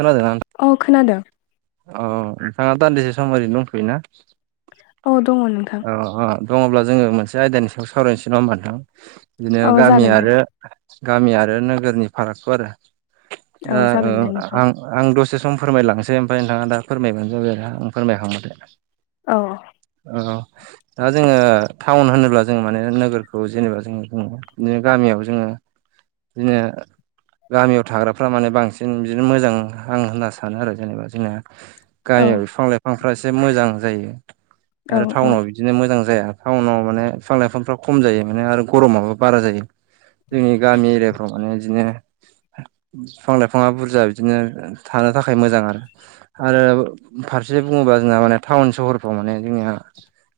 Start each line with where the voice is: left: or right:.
right: खोनादोंना नोंथां?
left: औ खोनादों।
right: ओं नोंथाङा दान्दिसे सम ओरै दंथयोना?
left: औ दङ नोंथां।
right: अ' अ' दङब्ला जोङो मोनसे आयदानि सायाव सावरायनोसै नङा होमबा नोंथां। बिदिनो
left: औ
right: गामि
left: जागोन दे
right: आरो गामि आरो नोगोरनि फारागफोर
left: औ
right: दा ओ
left: जागोन दे नोंथां
right: आं आं दसे सम फोरमायलांनोसै ओमफाय नोंथाङा दा फोरमायबानो जाबाय आरो आं फोरमायखांबाथाय।
left: औ
right: औ दा जोङो टाउन होनोब्ला जोङो माने नोगोरखौ जेनेबा जोङो बुङो। नो गामियाव जोङो दिनो गामियाव थाग्राफ्रा माने बांसिन दिनो मोजां आं होनना सानो आरो जेनेबा जोंना
left: औ
right: गामियाव बिफां लाइफ फांफ्रा एसे मोजां जायो।
left: औ
right: आरो
left: औ
right: टाउनाव दिनो मोजां जाया टाउनाव माने फिफां लाइफांफ्रा खम जायो। ओंखायनो आरो गरमाबो बारा जायो। जोंनि गामि एरियाफ्राव माने इदिनो फिफां लाइफाङा बुर जा बिदिनो थानो थाखाय मोजां आरो। आरो फारसे बुङोबा जोंना माने टाउन सहरफ्राव माने जोंनिया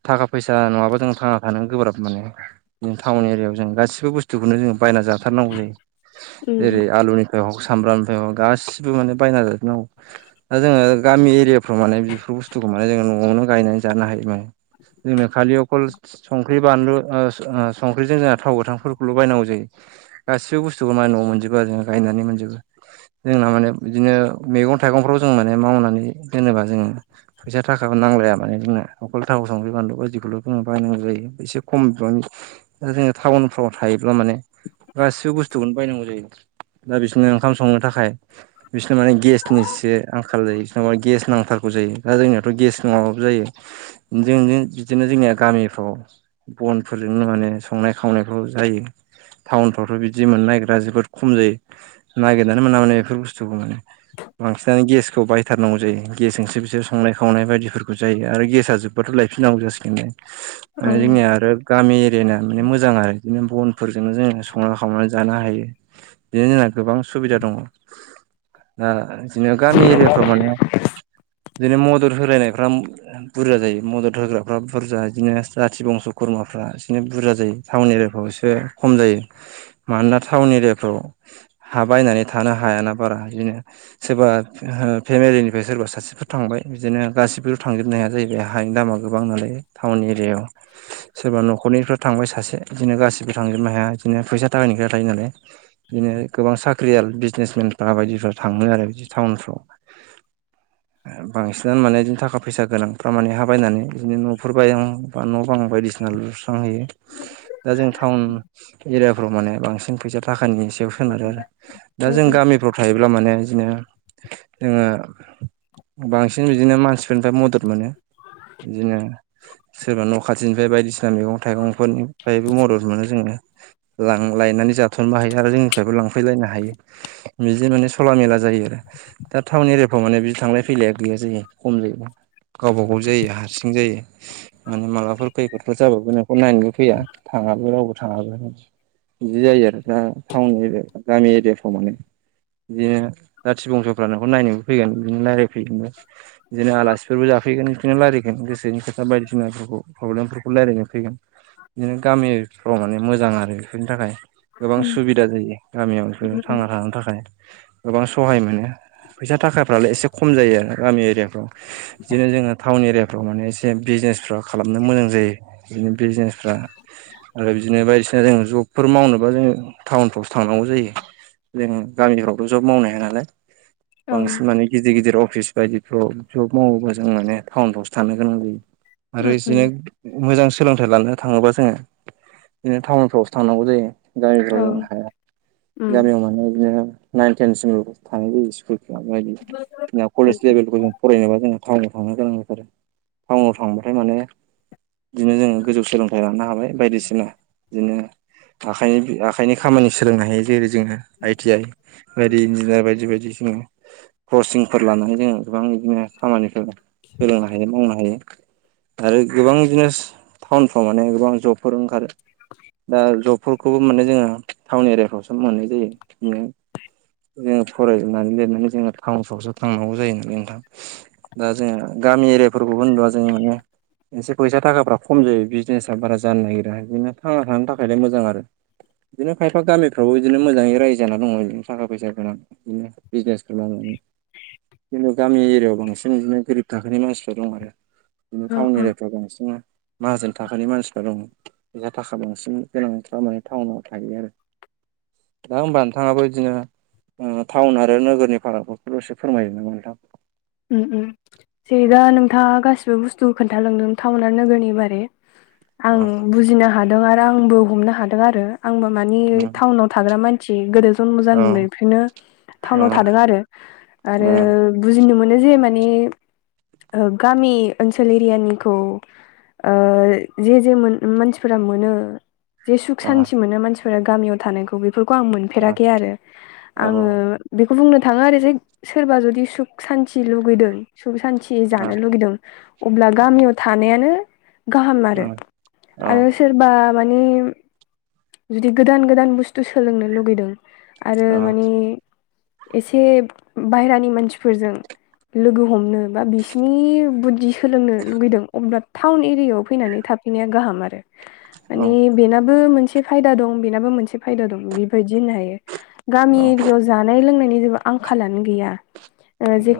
right: थाखा फैसा नङाबा जों थांना थानो गोब्राब माने टाउन एरियायाव जों गासिबो बुस थुखौनो जोङो बायना जाथारनांगौ जायो।
left: उम
right: जेरै आलुनिफ्राय हग सामब्रामनिफ्राय हग गासिबो माने बायना जाजोब नांगौ। दा जोङो गामि एरियाफ्राव माने बेफोर बुस्थुखौ माने जोङो न'आवनो गायनानै जानो हायो माने जोंनो खालि अकलस संख्रि, बानलु ओस ओस संख्रिजों जोंहा थाव गोथांफोरखौल' बायनांगौ जायो। गासिबो बुस्थुखौ मा न'आव मोनजोबो आरो जोङो गायनानै मोनजोबो। जोंना माने बिदिनो मैगं थाइगंफ्राव जों माने मावनानै दोनोबा जोङो फैसा थाखा नांलाया माने जोंना अखल थाव, संख्रि, बानलु बिखौल' जों बायनांगौ जायो। एसे खम बिबांनि दा जोङो टाउनफ्राव थायोब्ला माने गासिबो बुस्थुखौनो बायनांगौ जायो। दा बिसोरनो ओंखाम संनो थाखाय बिसोनाव माने गेसनि सो आंखाल जायो। इसोरनाव माने गेस नांथारगौ जायो दा जोंनियावथ' गेस नङाबाबो जायो। जों जों बिदिनो जोंनिया गामिफ्राव बनफोरजोंनो माने संनाय खावनायफ्राव जायो। टाउनफ्रावथ' बिदि मोननाय नागिरा जोबोद खम जायो। नागिरनानै मोना माने बेफोर बुस्थुखौ माने बांसिनानो गेसखौ बायथार नांगौ जायो। गेसजोंसो बिसोर संनाय खावनाय बायदिफोरखौ जायो। आरो गेसआ जोब बाथ' लायफिन नांगौ जासिगोनलाय।
left: औ
right: आरो जोंनिया आरो गामि एरिया ना माने मोजां आरो बिदिनो बनफोरजोंनो जोंङो संना खावनानै जानो हायो। बिनि जोंना गोबां सुबिदा दङ दा बिदिनो गामि एरियाफ्राव माने बिदिनो मदद होलायनायफ्रा बुरजा जायो मदद होग्राफ्रा बुरजा बिदिनो जाथि बंस' खुरमाफ्रा एसेनो बुरजा जायो। टाउन एरियाफ्रावसो खम जायो मानोना टाउन एरियाफ्राव हा बायनानै थानो हायाना बारा बिदिनो सोरबा फेमिलिनि ओमफ्राय सोरबा सासेफोर थांबाय बिदिनो गासिबो थांजोबनो हाया जाहैबाय हानि दामा गोबां नालाय टाउन एरियायाव सोरबा न'खरनिफ्राय्रा थांबाय सासे बिदिनो गासिबो थांजोबनो हाया बिदिनो फैसा थाखानि खोथा थायो नालाय बिदिनो गोबां साख्रियाल बिजनेसमेनफ्रा बायदिफ्रा थांङो आरो बिदि टाउनफ्राव बांसिनानो माने बिदिनो थाखा फैसा गोनांफ्रा माने हा बायनानै बिदिनो न'फोर बायां बा न' बां बायदिसिना लुस्रांहैयो दा जों टाउन एरियाफ्राव माने बांसिन फैसा थाखानि सायाव सोनारो दा
left: उम
right: जों
left: उम
right: गामिफ्राव थायोब्ला माने बिदिनो जोंङो बांसिन बिदिनो मानसिफोरनिफ्राय मदद मोनो बिदिनो सोरबा न' खाथिनिफ्राय बायदिसिना मैगं थाइगंफोरनिफ्रायबो मदद मोनो जोंङो। लांलायनानै जाथ'नो हायो आरो जोंनिफ्रायबो लांफैलायनो हायो। मिजि माने सला मेला जायो आरो दा टाउन एरियाफ्राव माने बिदि थांलाय फैलाया गैया जायो खम जायो गावबा गाव जायो हारसिं जायो। माने माबाफोर खैफोदफोर जाबाबो नोंखौ नायनोबो फैया थांङाबो रावबो थांङाबो बिदि जायो आरो दा टाउन एरिया गामि एरियाफ्राव माने बिदिनो जाथि बंस'फ्रा नोंखौ नायनोबो फैगोन बिदिनो रायलायफैगोनबो बिदिनो आलासिफोरबो जाफैगोन बिदिनो रायलायगोन गोसोनि खोथा बायदिसिनाफोरखौ प्रब्लेमफोरखौ रायज्लायनो फैगोन बिदिनो गामिफ्राव माने मोजां आरो बेफोरनि थाखाय गोबां सुबिदा जायो गामियाव बेफोरो
left: उम उम
right: थांना थानो थाखाय गोबां सहाय मोनो फैसा थाखाफ्रालाय एसे खम जायो आरो गामि एरियाफ्राव बिदिनो जोंङो टाउन एरियाफ्राव माने एसे बिजनेस फाव खालामनो मोजां जायो। बिदिनो बिजनेसफ्रा आरो बिदिनो बायदिसिना जों जबफोर मावनोबा जोंङो। टाउनफ्रावसो थांनांगौ जायो जों गामिफ्रावथ' जब मावनो हाया नालाय
left: औ
right: बांसिन
left: उम
right: माने गिदिर गिदिर अफिस बायदिफ्राव जब मावोबा जों माने टाउनफ्रावसो थानो गोनां जायो। आरो इसेनो
left: उम
right: मोजां सोलोंथाइ लानो थांङोबा जोंङो बिदिनो टाउनफ्रावसो थांनांगौ जायो
left: औ
right: गामिफ्राव जोंङो
left: उम उम
right: गामियाव माने बिदिनो नाइन टेनसिमल' थां जायो स्कुल कलेज लेभेलखौ जों फरायनोबा जोंङो टाउनाव थांनो गोनां जाथार टाउनाव थांबाथाय माने बिदिनो जोंङो गोजौ सोलोंथाइ लानो हाबाय बायदिसिना बिदिनो आखाइनि आखायनि खामानि सोलोंनो हायो जेरै जोंङो आइटि आइ बायदि इन्जिनियार बायदि बायदि जोंङो कचिंफोर लानानै जोंङो गोबां बिदिनो खामानिफोर सोलोंनो हायो मावनो हायो। आरो गोबां बिदिनो टाउनफ्राव माने गोबां जबफोर ओंखारो दा जब खौबो मने जोंङो टाउन एरियाफ्रावसो मोननाय जायो बिदिनो जोंङो फरायनानै लिरनानै जोंङो टाउन सहरावसो थांनांगौ जायो नालाय नोंथां दा जोंङो गामि एरियाफोरखौबो होनबा जोंङो माने एसे फैसा थाखाफ्रा खम जायो बिजनेसा बारा जानो नागिरा बिदिनो थांना थानो थाखायलाय मोजां आरो बिदिनो खायफा गामिफ्रावबो बिदिनो मोजाङै रायजो जाना दङ' बिदिनो थाखा फैसा गोनां बिजनेस मावनानै जेने गामि एरियाआव बांसिन बिदिनो गोरिब थाखोनि मानसिफ्रा दं आरो बिदिनो
left: अ
right: टाउन
left: अ
right: एरियाफ्राव बांसिन माहाजोन थाखनि मानसिफ्रा दं जहा थाखा बांसिन गोनांफ्रा टाउनाव थायो आरो दा होनबा नोंथांङाबो बिदिनो टाउन आरो नोगोरनि फारागफोरखौल'सो फोरमायो नामा नोंथां
left: उम उम जै दा नोंथाङा गासिबो बुस्थुखौ खोन्थालांदों टाउन आरो नोगोरनि बारै
right: अ
left: आं बुजिनो हादों आरो आंबो हमनो हादों आरो आंबो मानि टाउनाव थाग्रा मानसि गोदो जम
right: अ
left: जानाय बेनो टाउनाव थादों आरो आरो
right: अ
left: बुजिनो मोन नो जे माने गामि ओनसोल एरियानिखौ ओ जे जे मानसिफोरा मोनो जे सुख
right: अ
left: सान्ति मोनो मानसिफोरा गामियाव थानायखौ बेफोरखौ आं
right: अ
left: मोनफेराखै आरो आङो बेखौ बुंनो थाङो आरो जे सोरबा जुदि सुख सान्ति लुगैदों सुख सान्ति जानो लुुबैदों अब्ला गामियाव थानायानो गाहाम आरो सोरबा माने जुदि गोदान गोदान बुस्थु सोलोंनो लुगैदों आरो माने एसे बायेरानि मानसिफोरजों लोगो हमनो बा बिसिनि बुद्धि सोलोंनो लुगैदों अब्ला टाउन एरियायाव फैनानै थाब खिनिया गाहाम आरो माने बेनाबो मोनसे फायदा दं बेनाबो मोनसे फायदा दं बेबायदि होननो हायो गामि एरियायाव जानाय लोंनायनि जेबो आंखालानो गैया जे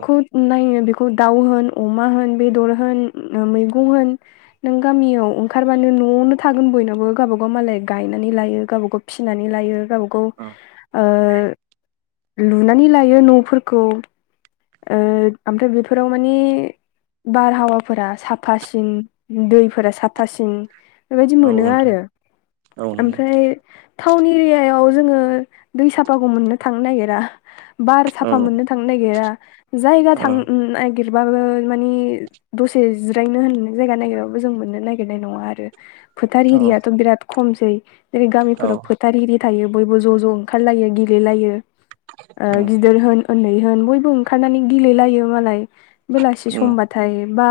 left: नायो बेखौ दाउ होन अमा होन बेदर होन मैगं होन नों गामियाव ओंखारबानो न'आवनो थागोन बयनावबो गावबागाव मालाय गायनानै लायो गावबागाव फिसिनानै लायो गाव गाव लुनानै लायो न'फोरखौ ओमफ्राय बेफोराव माने बारहावाफोरा साफासिन दैफोरा साफासिन बेबायदि मोनो आरो ओमफ्राय टाउन एरियायाव जोङो दै साफाखौ मोननो थांनो नागिरा बार साफा मोननो थांनो नागिरा जायगा थांनो नागिरबाबो मानि दसे जिरायनो होननाय जायगा नागिरबाबो जों मोननो नागिरनाय नङा आरो फोथार एरियाथ' बिराद खमसै जेरै गामिफोराव फोथार थार आरि थायो बयबो ज' ज' ओंखारलायो गेलेलायो गिदिर होन उन्दै होन बयबो ओंखारनानै गेललायो मालाय बेलासि समबा नाथाय बा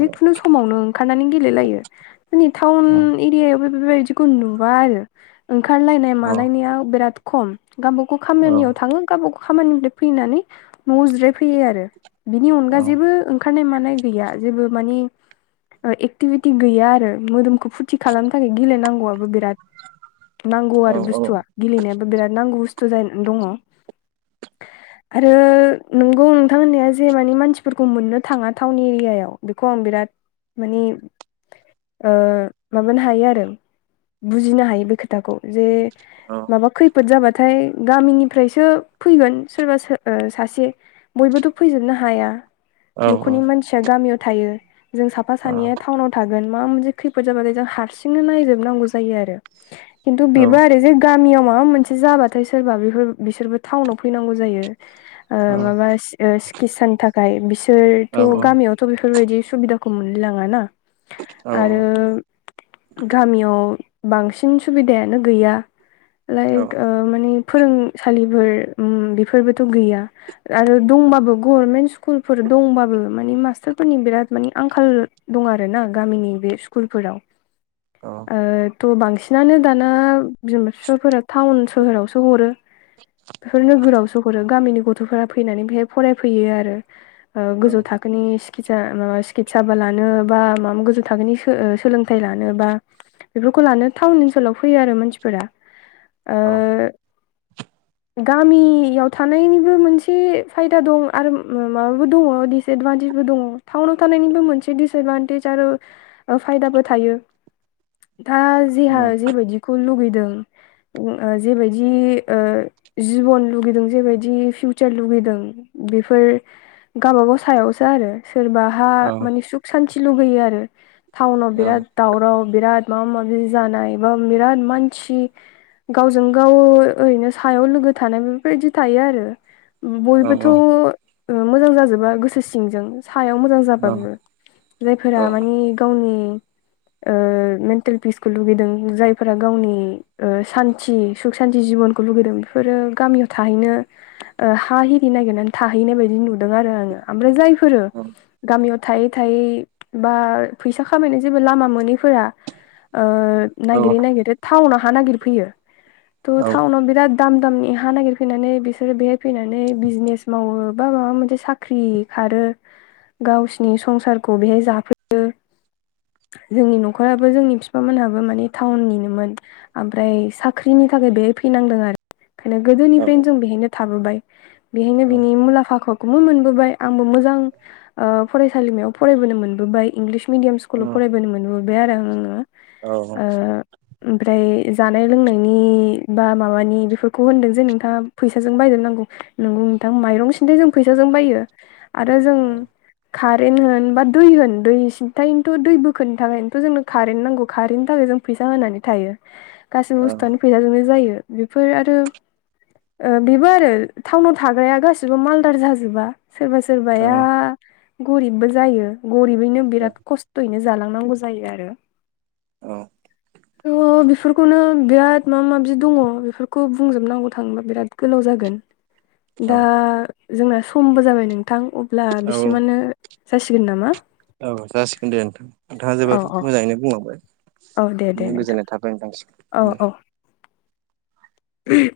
left: जेखुनु समावनो ओंखारनानै गेलेलायो जोंनि टाउन एरियाबो बेबायदिखौ नुबा आरो ओंखारलायनाय मालायनाया बिराद खम गावबागाव खामानियाव थाङो गावबागाव खामानिनिफ्राय फैनानै न'आव जिराय फैयो आरो बिनि अनगा जेबो ओंखारनाय मानाय गैया जेबो माने ओ एक्टिभिटि गैया आरो मोदोमखौ फुरथि खालामनो थाखाय गेलेनांगौआबो बिराद नांगौ आरो बुस्थुआ गेलेनायाबो बिराद नांगौ बुस्थु जाना दङ आरो नोंगौ नोंथां होननाया जे मानि मानसिफोरखौ मोननो थाङा टाउन एरियायाव बेखौ आं बिराद माने ओ माबानो हायो आरो बुजिनो हायो बे खोथाखौ जे
right: औ
left: माबा खैफोद जाबाथाय गामिनिफ्रायसो फैगोन सोरबा ओ सासे बयबोथ' फैजोबनो हाया न'खरनि मानसिया गामियाव थायो। जों साफा सानैया टाउनाव थागोन मा मोनसे खैफोद जाबाथाय जों हारसिंनो नायजोबनांगौ जायो आरो खिन्थु बेबो आरो जे गामियाव माबा मोनसे जाबाथाय सोरबा बेफोर बिसोरबो टाउनाव फैनांगौ जायो ओ ओस ओस सिकितसानि थाखाय बिसोरथ' गामियाव थ' बेफोरबायदि सुबिदाखौ मोनलाय लाङा ना आरो गामियाव बांसिन सुबिदायानो गैया लाइक ओ माने फोरोंसालिफोर उम बेफोरबोथ' गैया आरो दंबाबो गभार्मेन्ट स्कुलफोर दंबाबो। माने मास्टारफोरनि बिराद मानि आंखाल दं आरो ना गामिनि बे स्कुलफोराव
right: औ
left: ओ थ' बांसिनानो दाना बिमा-बिफाफोरा टाउन-सोहोरावसो हरो नोगोरावसो हरो गामिनि गथ'फोरा फैनानै बेहाय फरायफैयो आरो ओ गोजौ थाखोनि सि खिसा माबा सिकितसाबा लानो बा माबा गोजौ थाखोनि सो ओ सोलोंथाइ लानो बा बेफोरखौ लानो टाउन ओनसोलाव फैयो आरो मानसिफोरा ओ गामियाव थानायनिबो मोन से फायदा दं आरो उम माबाबो दङ डिसएदभानटेजबो दङ टाउनाव थानायनिबो मोनसे दिडिसएदभानटेज आरो ओ फायदाबो थायो दा जेहा जेबायदि खौ लुगैदों उ ओ जेबायदि ओ जिबन लुगैदों जेबायदि फिउ सो लुुबैदों बेफोर गावबा गाव सायावसो आरो सोरबाहा मानि सु सान्थि लुगैयो आरो टाउनाव बिराद दावराव बिराद माबा-माबि जानाय एबा बिराद मानसि गावजों गाव ओ ओरैनो सायाव लोगो थानाय बेफोरबायदि थायो आरो उम बयबोथ' ओ मोजां जाजोबा गोसो सिंजों सायाव मोजां जाबाबो जायफोरा माने गावनि ओ मेन्टेल पिसखौ लुगैदों जायफोरा गावनि ओ सान्थि ख-सान्ति जिबनखौ लुगैदों बेफोरो गामियाव थाहैनो ओ हा हिरि नागिरनानै थाहैनाय बायदि नुदों आरो आङो ओमफ्राय जायफोरो गामियाव थायै थायै बा फैसा खामायनो जेबो लामा मोनैफोरा ओ नायगिरै नायगिरै टाउनाव हा नागिरफैयो थ' टाउनाव बिराद दाम दामनि हा नागिरफैनानै बिसोरो बेहाय फैनानै बिजनेस मावो बा माबा मोनसे साख्रि खारो गावसिनि संसारखौ बेहाय जाफैयो जोंनि न'खराबो जोंनि बिफा मोनहाबो माने टाउननिनोमोन। ओमफ्राय साख्रिनि थाखाय बेहाय फैनांदों आरो ओंखायनो गोदोनिफ्रायनो जों बेहायनो थाबोबाय बेहायनो बिनि मुलाम्फाखौ खौबो मोनबोबाय आंबो मोजां ओ फरायसालिमायाव फरायबोनो मोनबोबाय इंलिस मिडियाम स्कुलाव फरायबोनो मोनबोबाय आरो आङो। ओ ओमफ्राय जानाय-लोंनायनि बा माबानि बेफोरखौ होनदों जे नोंथाङा फैसाजों बायजोबनांगौ। नोंगौ नोंथां माइरं सिन्थाय जों फैसाजों बायो आरो जों
right: ओ
left: कारेन्ट होन बा दै होन दै सिनथायनोथ' दै बोखोनो थाखायथ' जोंनो कारेन्ट नांगौ कारेनन्टनि थाखाय जों फैसा होनानै थायो।
right: [inaudible]
left: गासैबो बुस्थुआनो फैजाजोंनो जायो बेफोर आरो ओ बेबो आरो टाउनाव थाग्राया गासिबो मालदार जाजोबा सोरबा सोरबाया गरिबबो जायो गरिबैनो बिराद खस्थ'यैनो जालांनांगौ जायो आरो। थ' बेफोरखौनो बिराद माबा माबि दङ बेफोरखौ बुंजोबनांगौ थाङोबा बिराद गोलाव जागोन। दा जोंना समबो जाबाय। नोंथां अब्ला बिसिमानो जासिगोन नामा?
right: औ जासिगोन दे नोंथां। नोंथाङा
left: औ
right: जोबोद
left: औ
right: मोजाङैनो
left: औ दे दे
right: बुंलांबाय।
left: नोंथां
right: गोजोननाय थाबाय नोंथांनि सिम दे।
left: [inaudible]